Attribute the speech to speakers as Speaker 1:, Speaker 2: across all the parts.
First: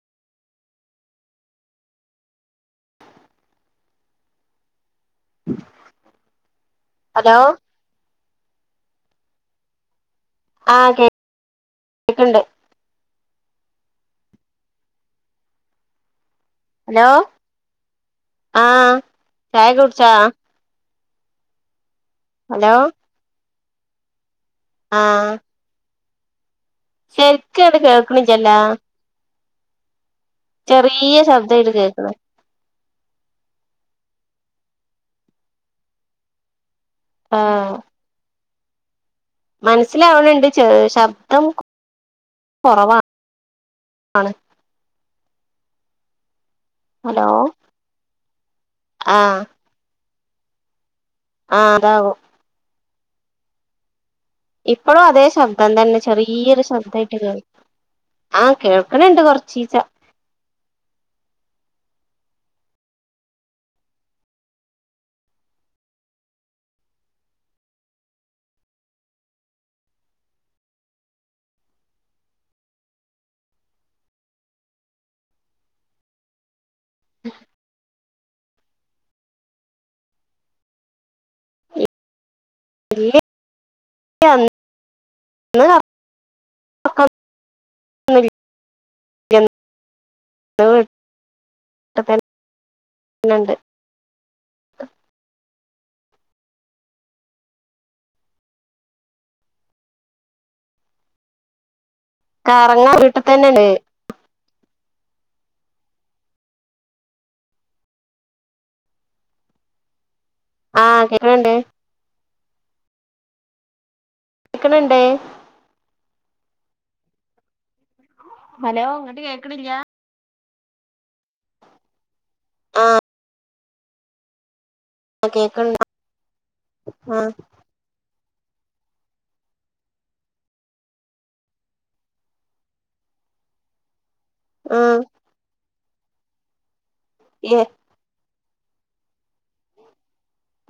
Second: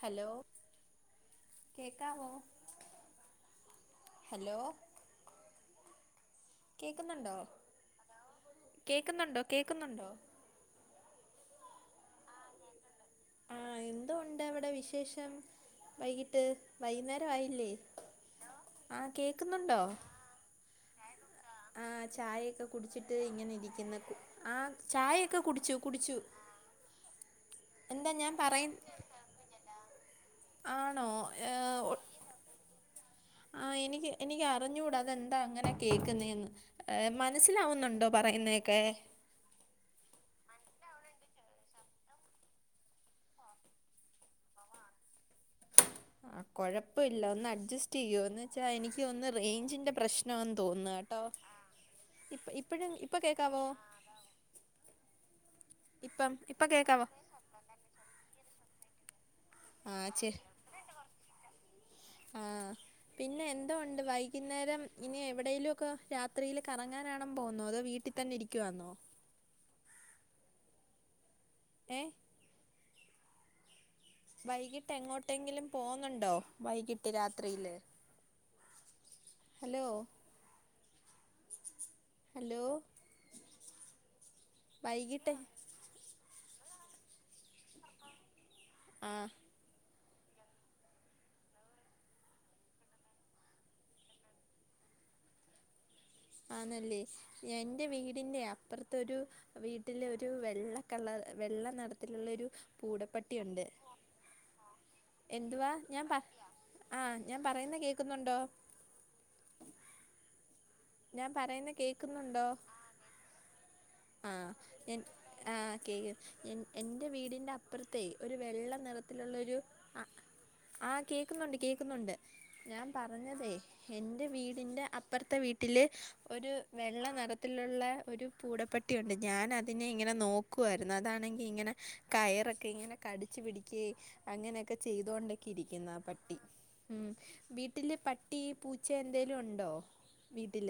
Speaker 1: Hello കേക്കാവോ hello
Speaker 2: hello
Speaker 1: കേക്കുന്നുണ്ടോ കേക്ക്ന്നുണ്ടോ കേക്ക്ന്നുണ്ടോ
Speaker 2: ആഹ് കേ കേക്ക്ണ്ട്
Speaker 1: എന്തൊണ്ട് അവിടെ വിശേഷം വൈകിട്ട് ട്ട്
Speaker 2: ഹലോ
Speaker 1: വൈകുന്നേരം ആയില്ലേ ആഹ്
Speaker 2: ചായ
Speaker 1: കേക്കുന്നുണ്ടോ
Speaker 2: കുടിച്ചാ
Speaker 1: ആഹ് ചായയൊക്കെ
Speaker 2: ഹലോ
Speaker 1: കുടിച്ചിട്ട് ഇങ്ങനെ ഇരി ക്കിന്ന് ആഹ് ചായയൊക്കെ കുടിച്ചു കുടിച്ചു
Speaker 2: ശരിക്യണ്ട്
Speaker 1: എന്താ ഞാൻ
Speaker 2: കേൾക്ക്ണ്ല്ലല്ലോ
Speaker 1: പറയ ആണോ
Speaker 2: ചെറീയ ശബ്ദാ അയ്ല്
Speaker 1: ഏഹ്
Speaker 2: കേക്ക്ണെ
Speaker 1: ആഹ് എനിക്ക് എനിക്ക് അറിഞ്ഞൂട അതെന്താ അങ്ങനെ കേക്ക്ന്നെ എന്ന് ഏഹ് മനസ്സിലാവുന്നോണ്ടോ പറയുന്നേ ക്കെ
Speaker 2: മനസ്സിലാവാണ് ണ്ട് ശബ്ദം കൊറവാ ആണ്
Speaker 1: ആഹ്‌ കൊഴപ്പവില്ല
Speaker 2: ഹലോ
Speaker 1: ഒന്ന് അഡ്ജസ്റ്റ് ചെയ്യുവോ എന്ന് വെച്ചാ എനിക്ക് തോന്നു
Speaker 2: ആഹ്
Speaker 1: റേഞ്ചിന്റെ പ്രശ് ന്നോ തോന്നാ
Speaker 2: ആഹ് അതാവും
Speaker 1: പ്പഴും ഇപ്പൊ കേക്കാവോ
Speaker 2: ഇപ്പളു അതേ ശബ്ദം തന്നെ
Speaker 1: ഇപ്പം
Speaker 2: ചെറീയൊരു
Speaker 1: ഇപ്പൊ കേക്കാവോ
Speaker 2: ശബ്‌ദയ്ട്ട് കേൾ ആ കേൾക്ക്ണ് ണ്ട് കൊർച്ചീച്ച
Speaker 1: ആ ചെ ആ പിന്നെ എന്തോണ്ട് വൈകിന്നേരം ഇനി എവിടേലൊക്ക രാത്രീല് കറങ്ങാനാണൊ മ്പോന്നൊ അതോ വീട്ടിത്തന്നിരിക്കുവാന്നോ എ വൈകിട്ട് എങ്ങോട്ടെങ്കിലും പോന്നുണ്ടോ വൈകിട്ട് രാത്രീല് ഹലോ ഹലോ
Speaker 2: വീട്ടിൽ
Speaker 1: വൈകിട്ട്
Speaker 2: [inaudible]
Speaker 1: ആ
Speaker 2: [inaudible]
Speaker 1: ആന്നല്ലേ യെൻ്റെ വീടിൻ്റെ അപ്പർത്തൊരു വീട്ടിലൊരു വെള്ളക്കള്ളർ വെള്ള നടത്ത് ത്തിലുള്ളൊരു
Speaker 2: കറങ്ങാൻ വീട്ടിൽ
Speaker 1: പൂടപ്പട്ടിയുണ്ട്
Speaker 2: തന്നെണ്ട്
Speaker 1: എന്തുവ ഞാൻ പ ആ ഞാൻ പറയുന്ന കേക്കുന്നുണ്ടോ
Speaker 2: ആഹ്
Speaker 1: ഞാൻ
Speaker 2: കേക്കണണ്ട്
Speaker 1: പറയുന്നെ കേക്കുന്നു ണ്ടോ ആ എൻ
Speaker 2: കേക്കണണ്ട്
Speaker 1: ആ കേക് എൻ എൻ്റെ വീടിന്റപ്പർത്തെയ് ഒരു വെള്ള
Speaker 2: ഹലോ ഇങ്ങട്ട്
Speaker 1: നെറത്തിലുള്ളൊരു
Speaker 2: കേക്കണില്ല
Speaker 1: അ ആ കേക്കുന്നുണ്ട് കേക്കുന്നുണ്ട്
Speaker 2: ആ
Speaker 1: ഞാൻ പറഞ്ഞതേ ഹെന്റെ വീടിന്റ അപ്പർത്തെ വി
Speaker 2: കേക്കണ്ട്
Speaker 1: ട്ടില് ഒരു വെള്ള
Speaker 2: ആ
Speaker 1: നെറത്തിലുള്ള ഒരു പൂടപ്പട്ടിയൊണ്ട് ഞാൻ അതിനെ ഇങ്ങനെ നോക്കുവാരുന്നു അതാണെങ്കി ഇങ്ങനെ കയറൊക്കെ ഇങ്ങനെ കടിച്ചു പിടിക്കേ അങ്ങനെയൊക്കെ
Speaker 2: ആ
Speaker 1: ചെയ്തോണ്ടൊക്കിരി ക്കുന്ന പട്ടി ഉം വീട്ടില് പട്ട് ഈ പൂച്ചെയെന്തെ ലുണ്ടോ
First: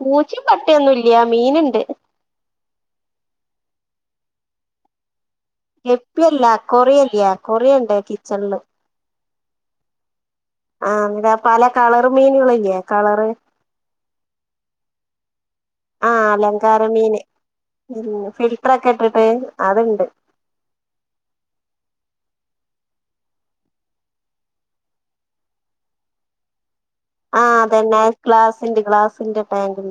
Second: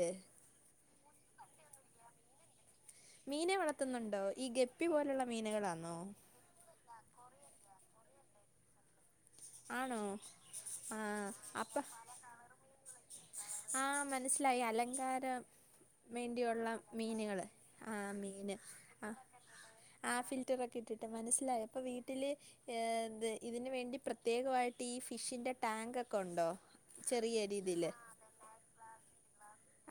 Speaker 2: പൂച്ചിം പട്ടിയൊന്നുല്ല്യ മീന്ണ്ട്
Speaker 1: മീനെ വളത്ത്ന്നുണ്ടോ ഈ ഗപ്പി പോലള്ള
Speaker 2: ഗപ്പിയല്ല [unintelligible] ണ്ടാക്കി ചെള്ളു
Speaker 1: ആണോ
Speaker 2: ആഹ് ന്താ പല കളർ മീനുകളില്ലേ കളറ്
Speaker 1: ആ മനസ്സിലായി അലങ്കാരം
Speaker 2: ആ
Speaker 1: വേണ്ടിയുള്ള
Speaker 2: അലങ്കാര മീന്
Speaker 1: മീനുകള് ആ മീന്
Speaker 2: ഫിൽട്ടർ ഒക്കെ
Speaker 1: ആ
Speaker 2: ഇട്ടിട്ട് അതുണ്ട്
Speaker 1: ആ ഫിൽറ്ററൊക്കെ ഇട്ടിട്ട് മനസ്സിലായി അപ്പൊ വീട്ട ഇതിന് വേണ്ടി പ്ര ത് പ്രത്യേകമായിട്ട് ഈ ഫിഷിന്റെ ടാങ്കക്കെ ഉണ്ടോ ചെറിയ
Speaker 2: ആഹ്
Speaker 1: രീതിയില്
Speaker 2: അതന്നെ ഗ്ലാസ്സിന്റെ ഗ്ലാസ്സിന്റെ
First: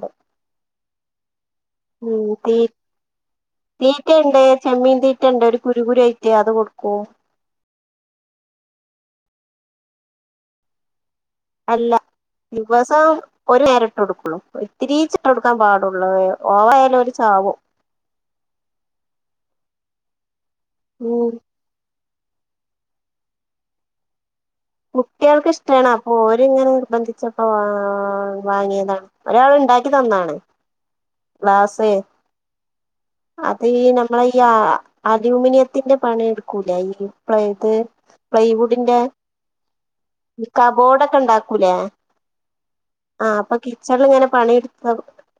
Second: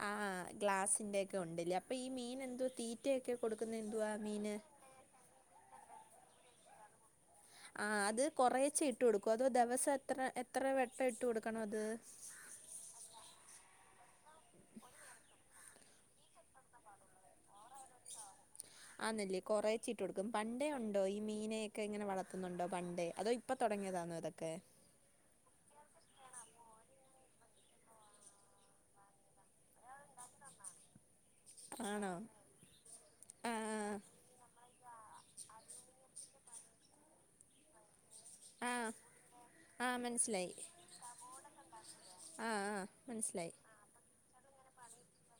Speaker 1: ആഹ് ആഹ്ആ ഗ്ലാസ് ഒക്കെ ഉണ്ടല്ലേ അപ്പൊ ഈ
Speaker 2: ഉം
Speaker 1: മീൻ
Speaker 2: തീ
Speaker 1: എന്തുവാ തീറ്റയൊക്കെ കൊടുക്കുന്ന എന്തുവാ
Speaker 2: തീറ്റണ്ട്
Speaker 1: മീന്
Speaker 2: എ അത് കൊടുക്കുവൊ
Speaker 1: ആ അത് കൊറേച്ചെ ഇട്ട് കൊടുക്കൊ അതൊ ദിവസം എത്ര എത്ര വെ
Speaker 2: അല്ല ദിവസം ഒരു നേരം കൊടുക്കൊളളൂ ഇത്തിരിചിട്ട്ടുക്കാൻ പാടുള്ള് ഓവയാൽ അരു ചാവും
Speaker 1: ആന്നല്ലേ കൊറേച്ചിട്ട് കൊടുക്കും പണ്ടേ ഉണ്ടോ ഈ
Speaker 2: ഉം
Speaker 1: മീനെയൊക്കെ ഇങ്ങനെ വള ന്നുണ്ടോ പണ്ടേ അതോ ഇപ്പ തുടങ്ങിയതാണോ ഇതൊക്കെ
Speaker 2: കുട്ടികൾക്ക് ഇഷ്ടാണ് അപ്പൊ ഓര് ഇങ്ങനെ നിർബന്ധിച്ചപ്പോ വാ വാങ്ങിയതാണ് ഒരാൾ ഇണ്ടാക്കി തന്നാണ്. ഗ്ളാസ്
Speaker 1: ആണോ
Speaker 2: അത് ഈ
Speaker 1: ആഹ്
Speaker 2: നമ്മളെ ഈ യാ അലൂമിനിയത്തിന്റെ പണി എടുക്കൂലെ ഈ ഇപ്ളേത്
Speaker 1: ആഹ്
Speaker 2: പ്ലൈവുഡിന്റെ
Speaker 1: ആഹ് ആഹ് മനസ്സിലായി
Speaker 2: കബോർഡെക്കെ ഇണ്ടാക്കൂലേ
Speaker 1: ആഹ് ആഹ്
Speaker 2: ആ അപ്പ
Speaker 1: മനസ്സിലായി
Speaker 2: കിച്ചണിൽ ഇങ്ങനെ [unintelligible] പണി എടുത്ത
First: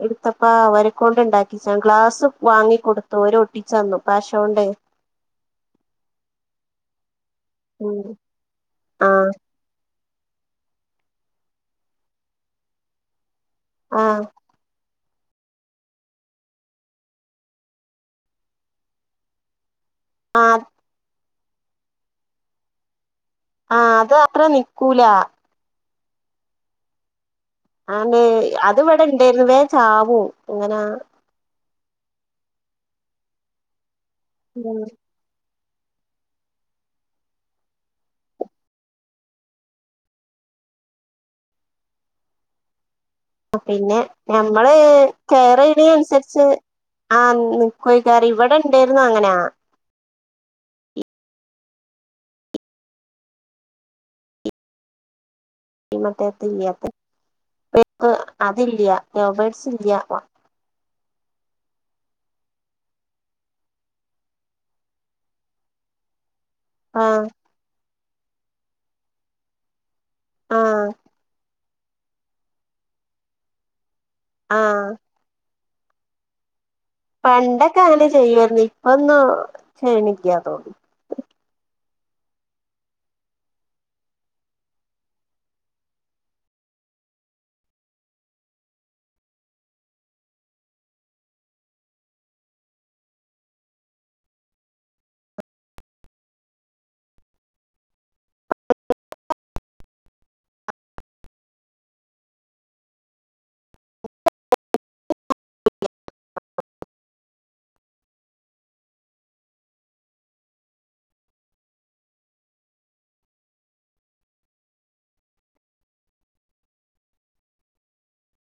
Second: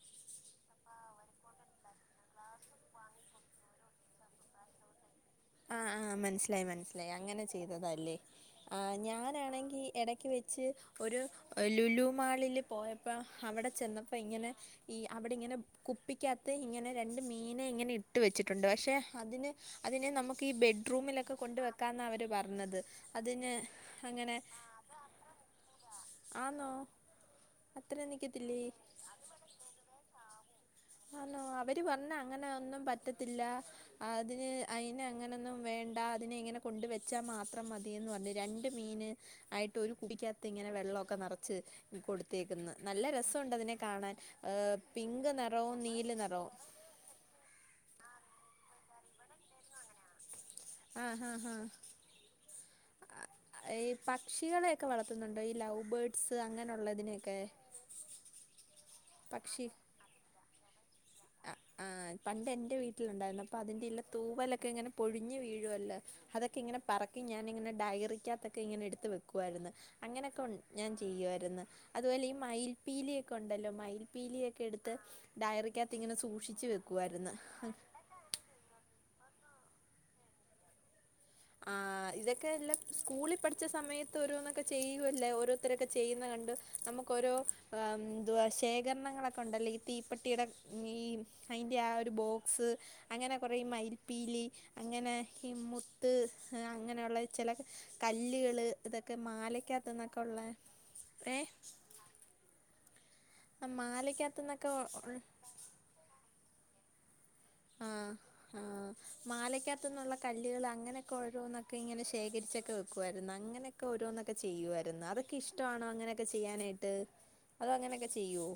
Speaker 2: എടുത്തപ്പ അവരക്കൊണ്ട് ഉണ്ടാക്കിച്ചാ ഗ്ലാസ് വാങ്ങി കൊടുത്തു ഓര് ഒട്ടിച്ചന്നു പശൊണ്ടേ
Speaker 1: ആഹ് ആഹ് മനസ്സിലായി മനസിലായി അങ്ങനെ [unintelligible]
Speaker 2: ഉം
Speaker 1: ചെയ്തതാലേ ആ ഞാനാണെങ്കി എട വെച്ച് ഒരു ലുലു മാളില് പോയപ്പോ അവിടെ
Speaker 2: ആ
Speaker 1: ചെന്നപ്പോ ഇങ്ങനെ ഈ അവിടെ ഇങ്ങനെ കുപ്പിക്കാത്ത് ഇങ്ങനെ രണ്ട് മീനെ ഇങ്ങനെ ഇട്ട് വെച്ചിട്ടുണ്ട് പക്ഷെ അതിന് അതിനെ നം [unintelligible]
Speaker 2: ആ
Speaker 1: ഈ ബെഡ്റൂമിലൊക്കെ കൊണ്ട് വെക്കാന്നവര് പറഞ്ഞത് അതിന്
Speaker 2: ആഹ്ആ അത്
Speaker 1: അങ്ങനെ
Speaker 2: അത്ര നിക്കൂലാ
Speaker 1: ആന്നോ അത്ര
Speaker 2: ആന്നേ
Speaker 1: നിക്കത്തില്ലേ
Speaker 2: അതിവിടെ ഇണ്ടായിരുന്നു വേം ചാവും അങ്ങനാ
Speaker 1: തി പറഞൊ വന്നാ അങ്ങനെ ഒന്നും പറ്റത്തില്ല അതിന് അയിനെ അങ്ങനൊന്നും
Speaker 2: [inaudible]
Speaker 1: വേണ്ട അതിനെ ഇങ്ങനെ കൊണ്ടുവെച്ചാൽ മാത്രം മതിയന്ന് പറഞ്ഞു. രണ്ട് മീൻ ആയിട്ട് ഒരു കുപ്പി കകത്ത് ഇങ്ങനെ വെള്ളമൊക്കെ നിറച്ച് കൊടുത്തേക്കന്ന് നല്ല രസവോണ്ട് അതിനെ കാണാൻ ഏഹ് പിങ്ക് നെറ
Speaker 2: നെസരിച്ച് ആഹ്‌ [unintelligible] ഇവടെ ഇണ്ടാരുന്നു അങ്ങനാ
Speaker 1: ആഹ് ആഹ് ആഹ് ഈ പക്ഷികളെക്കെ വളത്തുന്നു
Speaker 2: ഈ മറ്റേ [unintelligible] അതില്ല്യ ലവ് ബെർഡ്സ് ഇല്ല്യ
Speaker 1: ആഹ് ആ്ഹ് പണ്ട് എന്റെ വീട്ടിലുണ്ടാരുന്നു അപ്പൊ അതിന്റെയെല്ല തൂവലൊക്കെ ഇങ്ങനെ പൊഴിഞ്ഞു വീഴുവല്ലോ അതെ ഇങ്ങനെ പറക്കി
Speaker 2: ആഹ്
Speaker 1: ഞാനിങ്ങന ഡയറി ക്കത്തൊക്കെ ഇങ്ങനെ എടുത്ത് വെക്കുവാരുന്ന് അങ്ങനൊക്കെ
Speaker 2: ആഹ്
Speaker 1: ഞാൻ ചെയ്യുവാരുന്ന് അതുപോലെ ഈ മയിൽ പീലിയൊക്കെ ഒണ്ടല്ലോ മയിൽ പീലിയെക്കെ
Speaker 2: ആഹ്
Speaker 1: എടുത്ത് ഡയറി കത്തിങ്ങെനെ സൂക്ഷിച്ച് വെക്കു
Speaker 2: പണ്ടൊക്കെ അങ്ങനെ ചെയ്യരുന്നു ഇപ്പൊന്ന് ചെയ്യണില്ല്യ തോന്ന്
Speaker 1: അഹ് ഇതക്കെ എല്ല സ്കൂളിൽ പഠിച്ച സമയത്ത് ഓരോന്നൊക്കെ ചെയ്വല്ലേ ഓരോത്തരൊക്കെ ചെയ്യുന്ന കണ്ട് നമുക്കൊരോ എന്തുവാ ശേഖരണങ്ങളൊക്കെ ഉണ്ടല്ലോ ഈ തീപ്പെട്ടിടെ ഈ അയിൻ്റെ ആഹ് ഒരു ബോക്സ് അങ്ങനെ കുരെ ഈ മയിൽപ്പീലി അങ്ങനെ ഈ മൊ ത്ത് അങ്ങനൊള്ള ചെല കല്ലുകള് ഇതൊക്കെ മാലയ്ക്കത്തുന്നൊക്കെള്ള മാലക്കത്തന്നൊക്കെ ഒ - ആഹ് ആഹ് മാലയ്ക്കത്ത്ന്നൊള്ള കല്ലുകൾ അങ്ങനൊക്കെ ഓരോന്നൊക്കെ ഇങ്ങനെ ശേഖരിച്ചൊക്കെ വെക്കുവാരുന്നു അങ്ങനെക്കെ ഓരോന്നൊക്കെ ചെയ്യുവാരുന്നു അതൊക്കെ ഇഷ്ടവാണോ അങ്ങനെക്കെ ചെയ്യാനായിട്ട് അതൊഅങ്ങനെക്കെ ചെയ്യുവോ